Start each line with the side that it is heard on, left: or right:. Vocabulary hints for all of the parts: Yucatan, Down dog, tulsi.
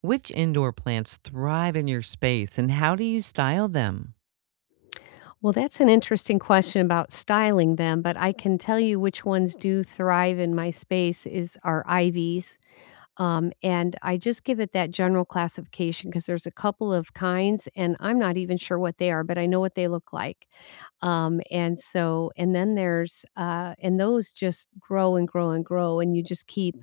right: Which indoor plants thrive in your space and how do you style them?
left: Well, that's an interesting question about styling them, but I can tell you which ones do thrive in my space is our ivies. And I just give it that general classification because there's a couple of kinds, and I'm not even sure what they are, but I know what they look like. And so, and then there's, and those just grow and grow and grow, and you just keep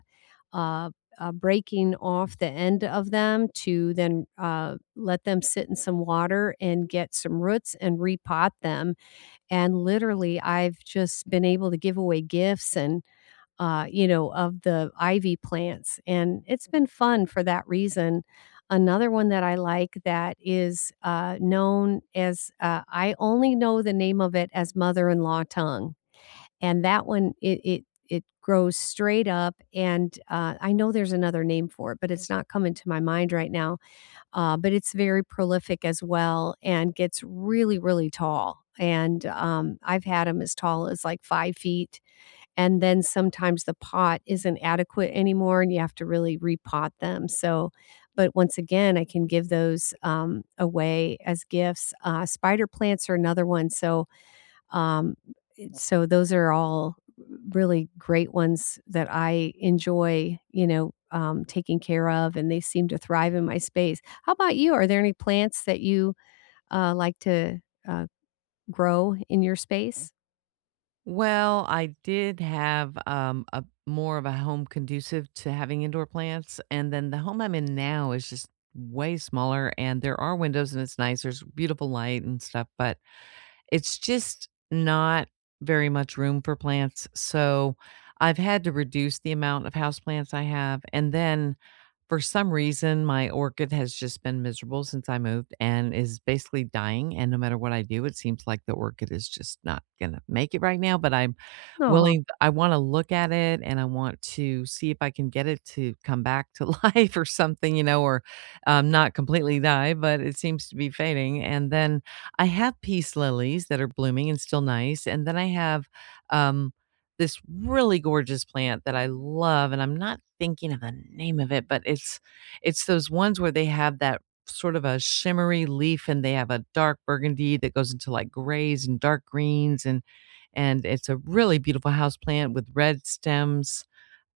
left: uh, breaking off the end of them to then let them sit in some water and get some roots and repot them, and literally I've just been able to give away gifts of the ivy plants, and it's been fun for that reason. Another one that I like that is known as I only know the name of it as mother-in-law tongue, and that one it grows straight up, and I know there's another name for it, but it's not coming to my mind right now. But it's very prolific as well and gets really, really tall. And I've had them as tall as like 5 feet. And then sometimes the pot isn't adequate anymore and you have to really repot them. So, but once again, I can give those away as gifts. Spider plants are another one. So, um, so those are all really great ones that I enjoy, you know, taking care of, and they seem to thrive in my space. How about you? Are there any plants that you like to uh, grow in your space?
right: Well, I did have a more of a home conducive to having indoor plants, and then the home I'm in now is just way smaller, and there are windows and it's nice. There's beautiful light and stuff, but it's just not very much room for plants. So I've had to reduce the amount of house plants I have, and then for some reason, my orchid has just been miserable since I moved and is basically dying. And no matter what I do, it seems like the orchid is just not going to make it right now. But I'm
left: Oh,
right: willing, I want to look at it and I want to see if I can get it to come back to life or something, you know, or not completely die, but it seems to be fading. And then I have peace lilies that are blooming and still nice. And then I have, um, this really gorgeous plant that I love, and I'm not thinking of the name of it, but it's those ones where they have that sort of a shimmery leaf, and they have a dark burgundy that goes into like grays and dark greens, and it's a really beautiful house plant with red stems.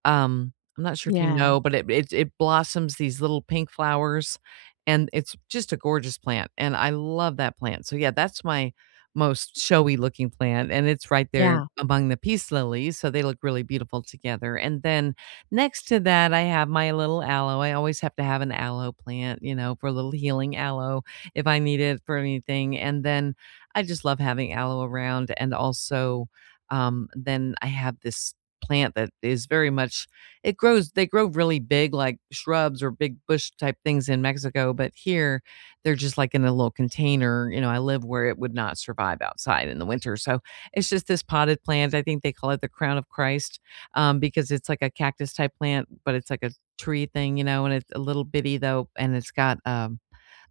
right: I'm not sure if you
left: yeah,
right: know, but it blossoms these little pink flowers, and it's just a gorgeous plant, and I love that plant. So, yeah, that's my most showy looking plant, and it's right there
left: yeah.
right: among the peace lilies, so they look really beautiful together, and then next to that, I have my little aloe. I always have to have an aloe plant, you know, for a little healing aloe if I need it for anything, and then I just love having aloe around, and also, then I have this plant that is very much it grows they grow really big like shrubs or big bush type things in Mexico, but here they're just like in a little container. You know, I live where it would not survive outside in the winter. So it's just this potted plant. I think they call it the crown of Christ, because it's like a cactus type plant, but it's like a tree thing, you know, and it's a little bitty though, and it's got um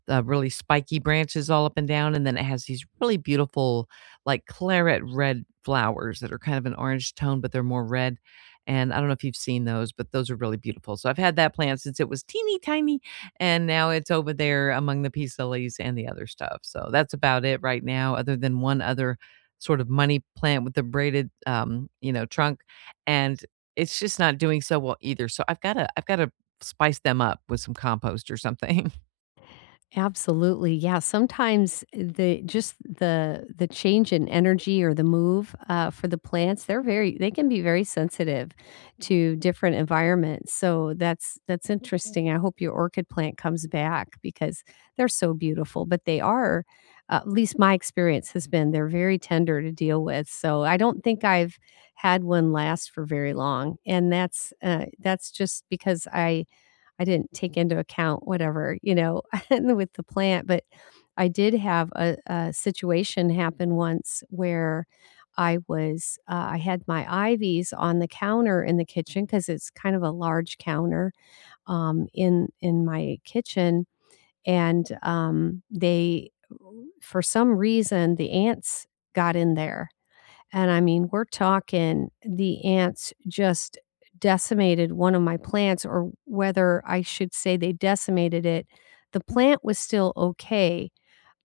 right: uh, really spiky branches all up and down, and then it has these really beautiful, like claret red flowers that are kind of an orange tone, but they're more red. And I don't know if you've seen those, but those are really beautiful. So I've had that plant since it was teeny tiny, and now it's over there among the peace lilies and the other stuff. So that's about it right now, other than one other sort of money plant with the braided, you know, trunk, and it's just not doing so well either. So I've got to spice them up with some compost or something.
left: Absolutely. Yeah, sometimes the just the change in energy or the move for the plants, they're very they can be very sensitive to different environments. So that's interesting. I hope your orchid plant comes back because they're so beautiful, but they are, at least my experience has been, they're very tender to deal with. So I don't think I've had one last for very long. And that's just because I didn't take into account whatever, you know, with the plant, but I did have a situation happen once where I was, I had my ivies on the counter in the kitchen because it's kind of a large counter, in my kitchen, and they for some reason the ants got in there, and I mean, we're talking the ants just decimated one of my plants, or whether I should say they decimated it. The plant was still okay,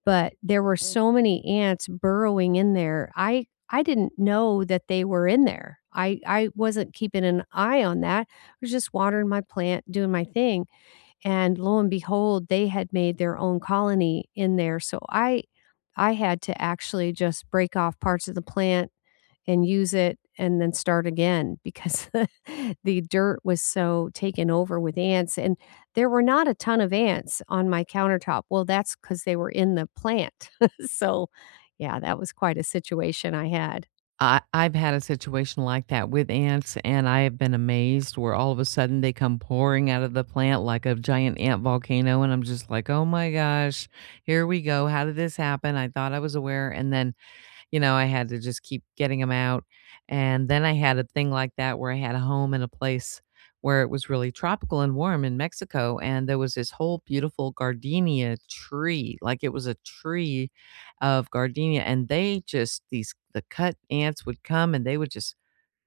left: but there were so many ants burrowing in there. I didn't know that they were in there. I wasn't keeping an eye on that. I was just watering my plant, doing my thing. And lo and behold, they had made their own colony in there. So I had to actually just break off parts of the plant and use it and then start again because the dirt was so taken over with ants, and there were not a ton of ants on my countertop. Well, that's because they were in the plant. So, yeah, that was quite a situation I had.
right: I've had a situation like that with ants, and I have been amazed where all of a sudden they come pouring out of the plant like a giant ant volcano, and I'm just like, "Oh my gosh, here we go. How did this happen? I thought I was aware." And then you know, I had to just keep getting them out, and then I had a thing like that where I had a home in a place where it was really tropical and warm in Mexico, and there was this whole beautiful gardenia tree, like, it was a tree of gardenia, and they just these the cut ants would come, and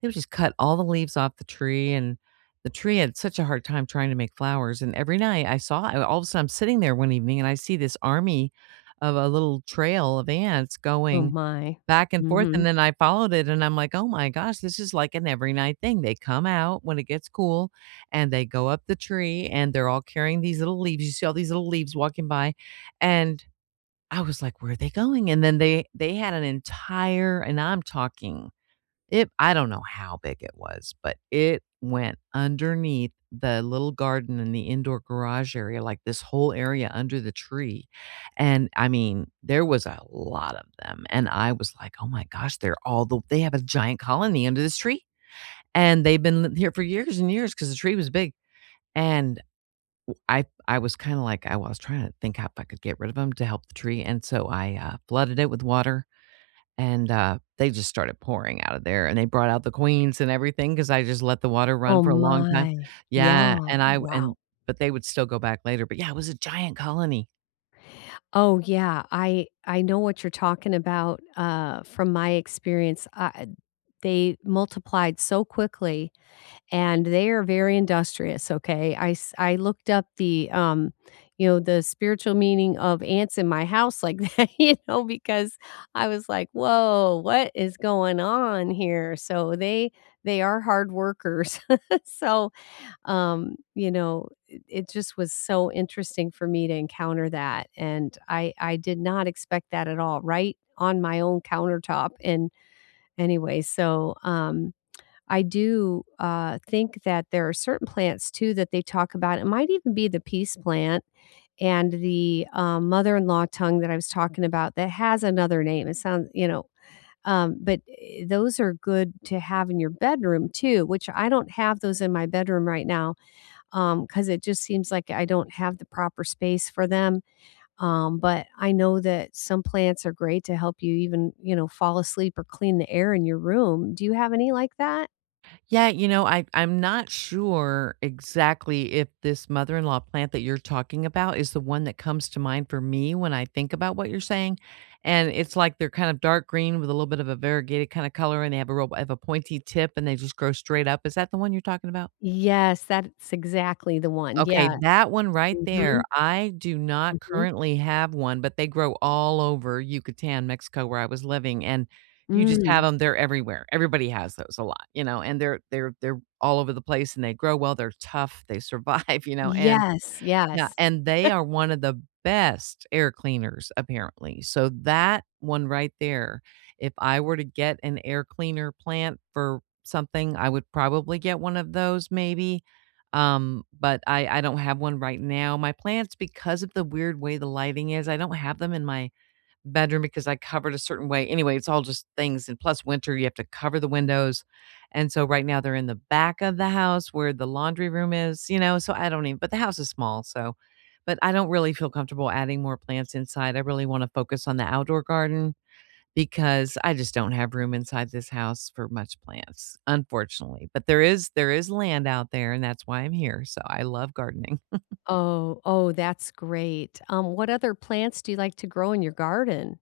right: they would just cut all the leaves off the tree, and the tree had such a hard time trying to make flowers, and every night I saw all of a sudden, I'm sitting there one evening, and I see this army of a little trail of ants
left: Oh
right: going
left: my.
right: back and forth, and
left: Mhm.
right: then I followed it, and I'm like, "Oh my gosh, this is like an every night thing." They come out when it gets cool, and they go up the tree, and they're all carrying these little leaves. You see all these little leaves walking by, and I was like, "Where are they going?" And then they had an entire and I'm talking it I don't know how big it was, but it went underneath the little garden in the indoor garage area, like this whole area under the tree, and I mean, there was a lot of them, and I was like, "Oh my gosh, they're all the they have a giant colony under this tree, and they've been li here for years and years because the tree was big." And I was kinda like I was trying to think how if I could get rid of them to help the tree, and so I, flooded it with water and, they just started pouring out of there, and they brought out the queens and everything because I just let the water run
left: Oh
right: for a long time.
left: my.
right: Yeah,
left: Yeah.
right: and I
left: Wow.
right: and but they would still go back later, but yeah, it was a giant colony.
left: Oh, yeah. I know what you're talking about, from my experience. I they multiplied so quickly and they are very industrious, okay? I looked up the, you know, the spiritual meaning of ants in my house like that, you know, because I was like, "Whoa, what is going on here?" So they are hard workers. So, you know, it just was so interesting for me to encounter that, and I did not expect that at all, right on my own countertop, and anyway, so, I do think that there are certain plants too that they talk about. It might even be the peace plant and the mother-in-law tongue that I was talking about that has another name. It sounds, you know, but those are good to have in your bedroom too. Which I don't have those in my bedroom right now because it just seems like I don't have the proper space for them. But I know that some plants are great to help you even, you know, fall asleep or clean the air in your room. Do you have any like that?
right: Yeah, you know, I'm not sure exactly if this mother-in-law plant that you're talking about is the one that comes to mind for me when I think about what you're saying, and it's like they're kind of dark green with a little bit of a variegated kinda color, and they have a real have a pointy tip, and they just grow straight up. Is that the one you're talking about?
left: Yes, that's exactly the one,
right: Okay,
left: yes.
right: that one right there,
left: Mhm,
right: I do not
left: mhm,
right: currently have one, but they grow all over Yucatan, Mexico, where I was living, and you just have
left: mm.
right: them; 'em, they're everywhere. Everybody has those a lot, you know, and they're all over the place, and they grow well, they're tough, they survive, you know, and
left: Yes,
right: yeah,
left: yes.
right: and they are one of the best air cleaners, apparently. So that one right there, if I were to get an air cleaner plant for something, I would probably get one of those maybe, but I don't have one right now. My plants, because of the weird way the lighting is, I don't have them in my bedroom because I covered a certain way. Anyway, it's all just things and plus winter, you have to cover the windows. And so right now they're in the back of the house where the laundry room is, you know, so I don't even but the house is small, so but I don't really feel comfortable adding more plants inside. I really want to focus on the outdoor garden because I just don't have room inside this house for much plants, unfortunately. But there is land out there and that's why I'm here. So I love gardening.
left: Oh, oh, that's great. What other plants do you like to grow in your garden?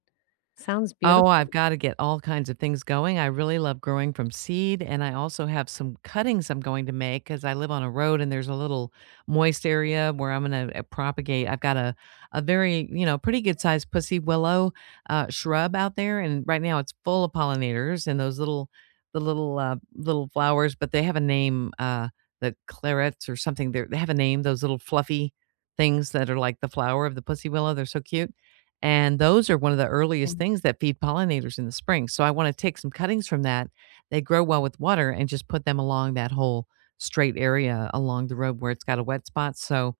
left: Sounds
right: Oh, I've
left: beautiful.
right: gotta get all kinds of things going. I really love growing from seed, and I also have some cuttings I'm going to make because I live on a road and there's a little moist area where I'm gonna, propagate I've got a very, you know, pretty good sized pussy willow, shrub out there, and right now it's full of pollinators and those little the little, little flowers, but they have a name, the clarets or something. They're they have a name, those little fluffy things that are like the flower of the pussy willow. They're so cute. And those are one of the earliest
left: Yeah.
right: things that feed pollinators in the spring. So I want to take some cuttings from that. They grow well with water and just put them along that whole straight area along the road where it's got a wet spot. So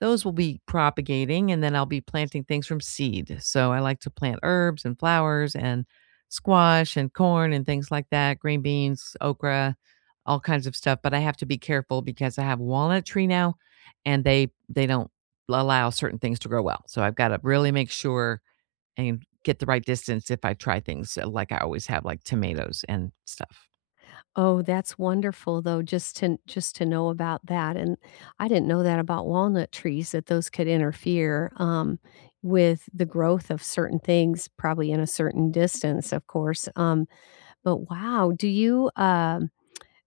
right: those will be propagating and then I'll be planting things from seed. So I like to plant herbs and flowers and squash and corn and things like that, green beans, okra, all kinds of stuff, but I have to be careful because I have a walnut tree now and they don't allow certain things to grow well. So I've got to really make sure and get the right distance if I try things like I always have, like tomatoes and stuff.
left: Oh, that's wonderful, though, just to know about that, and I didn't know that about walnut trees, that those could interfere, with the growth of certain things, probably in a certain distance, of course, but wow, um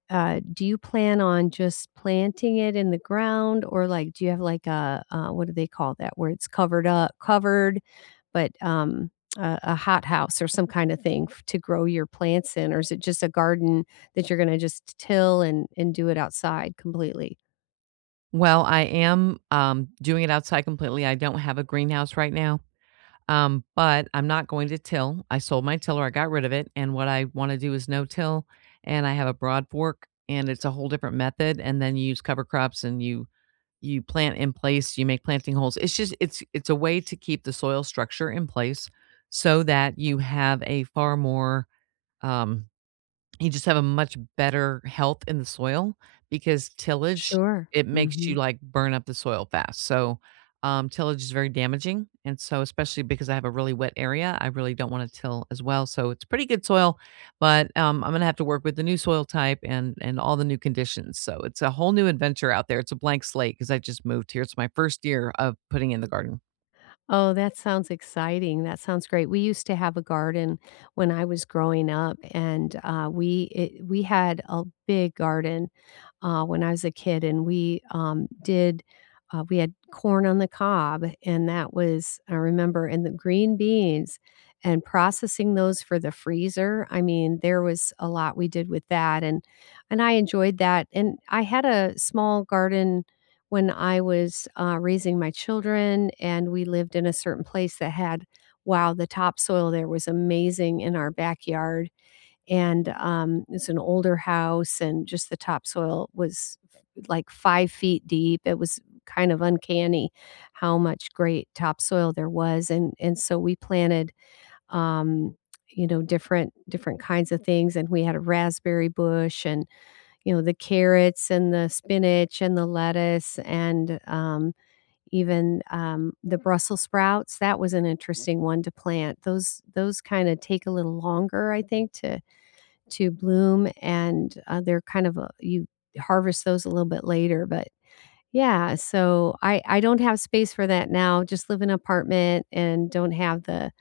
left: uh, do you plan on just planting it in the ground, or like do you have like a what do they call that where it's covered up covered but a hot house or some kind of thing f- to grow your plants in, or is it just a garden that you're going to just till and do it outside completely?
right: Well, I am doing it outside completely. I don't have a greenhouse right now, but I'm not going to till. I sold my tiller, I got rid of it. And what I want to do is no till. And I have a broad fork, and it's a whole different method. And then you use cover crops and you plant in place, you make planting holes. It's just it's a way to keep the soil structure in place so that you have a far more, um you just have a much better health in the soil because tillage,
left: Sure.
right: it makes you, like, burn up the soil fast, so, tillage is very damaging, and so especially because I have a really wet area, I really don't wanna till as well, so it's pretty good soil, but, I'm gonna have to work with the new soil type and all the new conditions, so it's a whole new adventure out there, it's a blank slate because I just moved here, it's my first year of putting in the garden.
left: Oh, that sounds exciting. That sounds great. We used to have a garden when I was growing up, and we it, we had a big garden when I was a kid, and we did we had corn on the cob, and that was I remember, and the green beans, and processing those for the freezer. I mean, there was a lot we did with that, and I enjoyed that. And I had a small garden when I was, raising my children and we lived in a certain place that had wow, the topsoil there was amazing in our backyard, and, it's an older house and just the topsoil was like 5 feet deep. It was kind of uncanny how much great topsoil there was, and so we planted, um, you know, different different kinds of things, and we had a raspberry bush and you know, the carrots and the spinach and the lettuce and, the Brussels sprouts, that was an interesting one to plant. Those kinda take a little longer, I think, to bloom and, they're kind of a you harvest those a little bit later, but yeah, so I don't have space for that now, just live in an apartment and don't have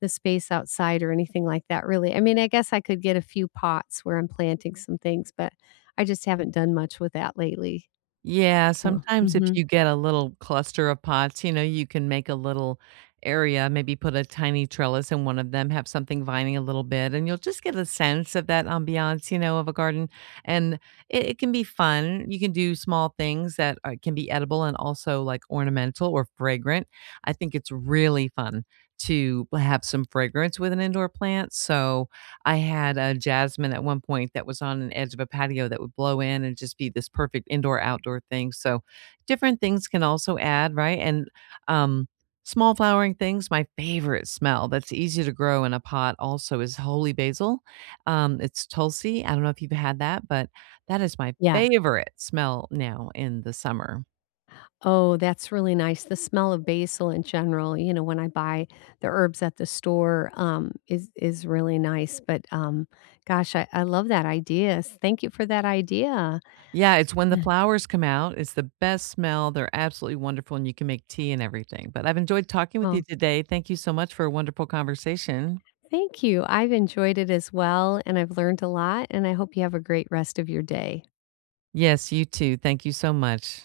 left: the space outside or anything like that really. I mean, I guess I could get a few pots where I'm planting some things, but I just haven't done much with that lately.
right: Yeah,
left: Cool.
right: sometimes if
left: Mhm.
right: you get a little cluster of pots, you know, you can make a little area, maybe put a tiny trellis in one of them, have something vining a little bit, and you'll just get a sense of that ambiance, you know, of a garden. And it can be fun. You can do small things that are, can be edible and also like ornamental or fragrant. I think it's really fun to have some fragrance with an indoor plant. So, I had a jasmine at one point that was on an edge of a patio that would blow in and just be this perfect indoor outdoor thing. So different things can also add, right? And um small flowering things, my favorite smell that's easy to grow in a pot also is holy basil. Um, it's tulsi. I don't know if you've had that, but that is my
left: Yes.
right: favorite smell now in the summer.
left: Oh, that's really nice. The smell of basil in general, you know, when I buy the herbs at the store, is really nice. But gosh, I love that idea. Thank you for that idea.
right: Yeah, it's when the
left: Yeah.
right: flowers come out, it's the best smell, they're absolutely wonderful, and you can make tea and everything, but I've enjoyed talking with you
left: Oh,
right: today, thank you so much for a wonderful conversation.
left: thank you. I've enjoyed it as well, and I've learned a lot, and I hope you have a great rest of your day.
right: Yes, you too, thank you so much.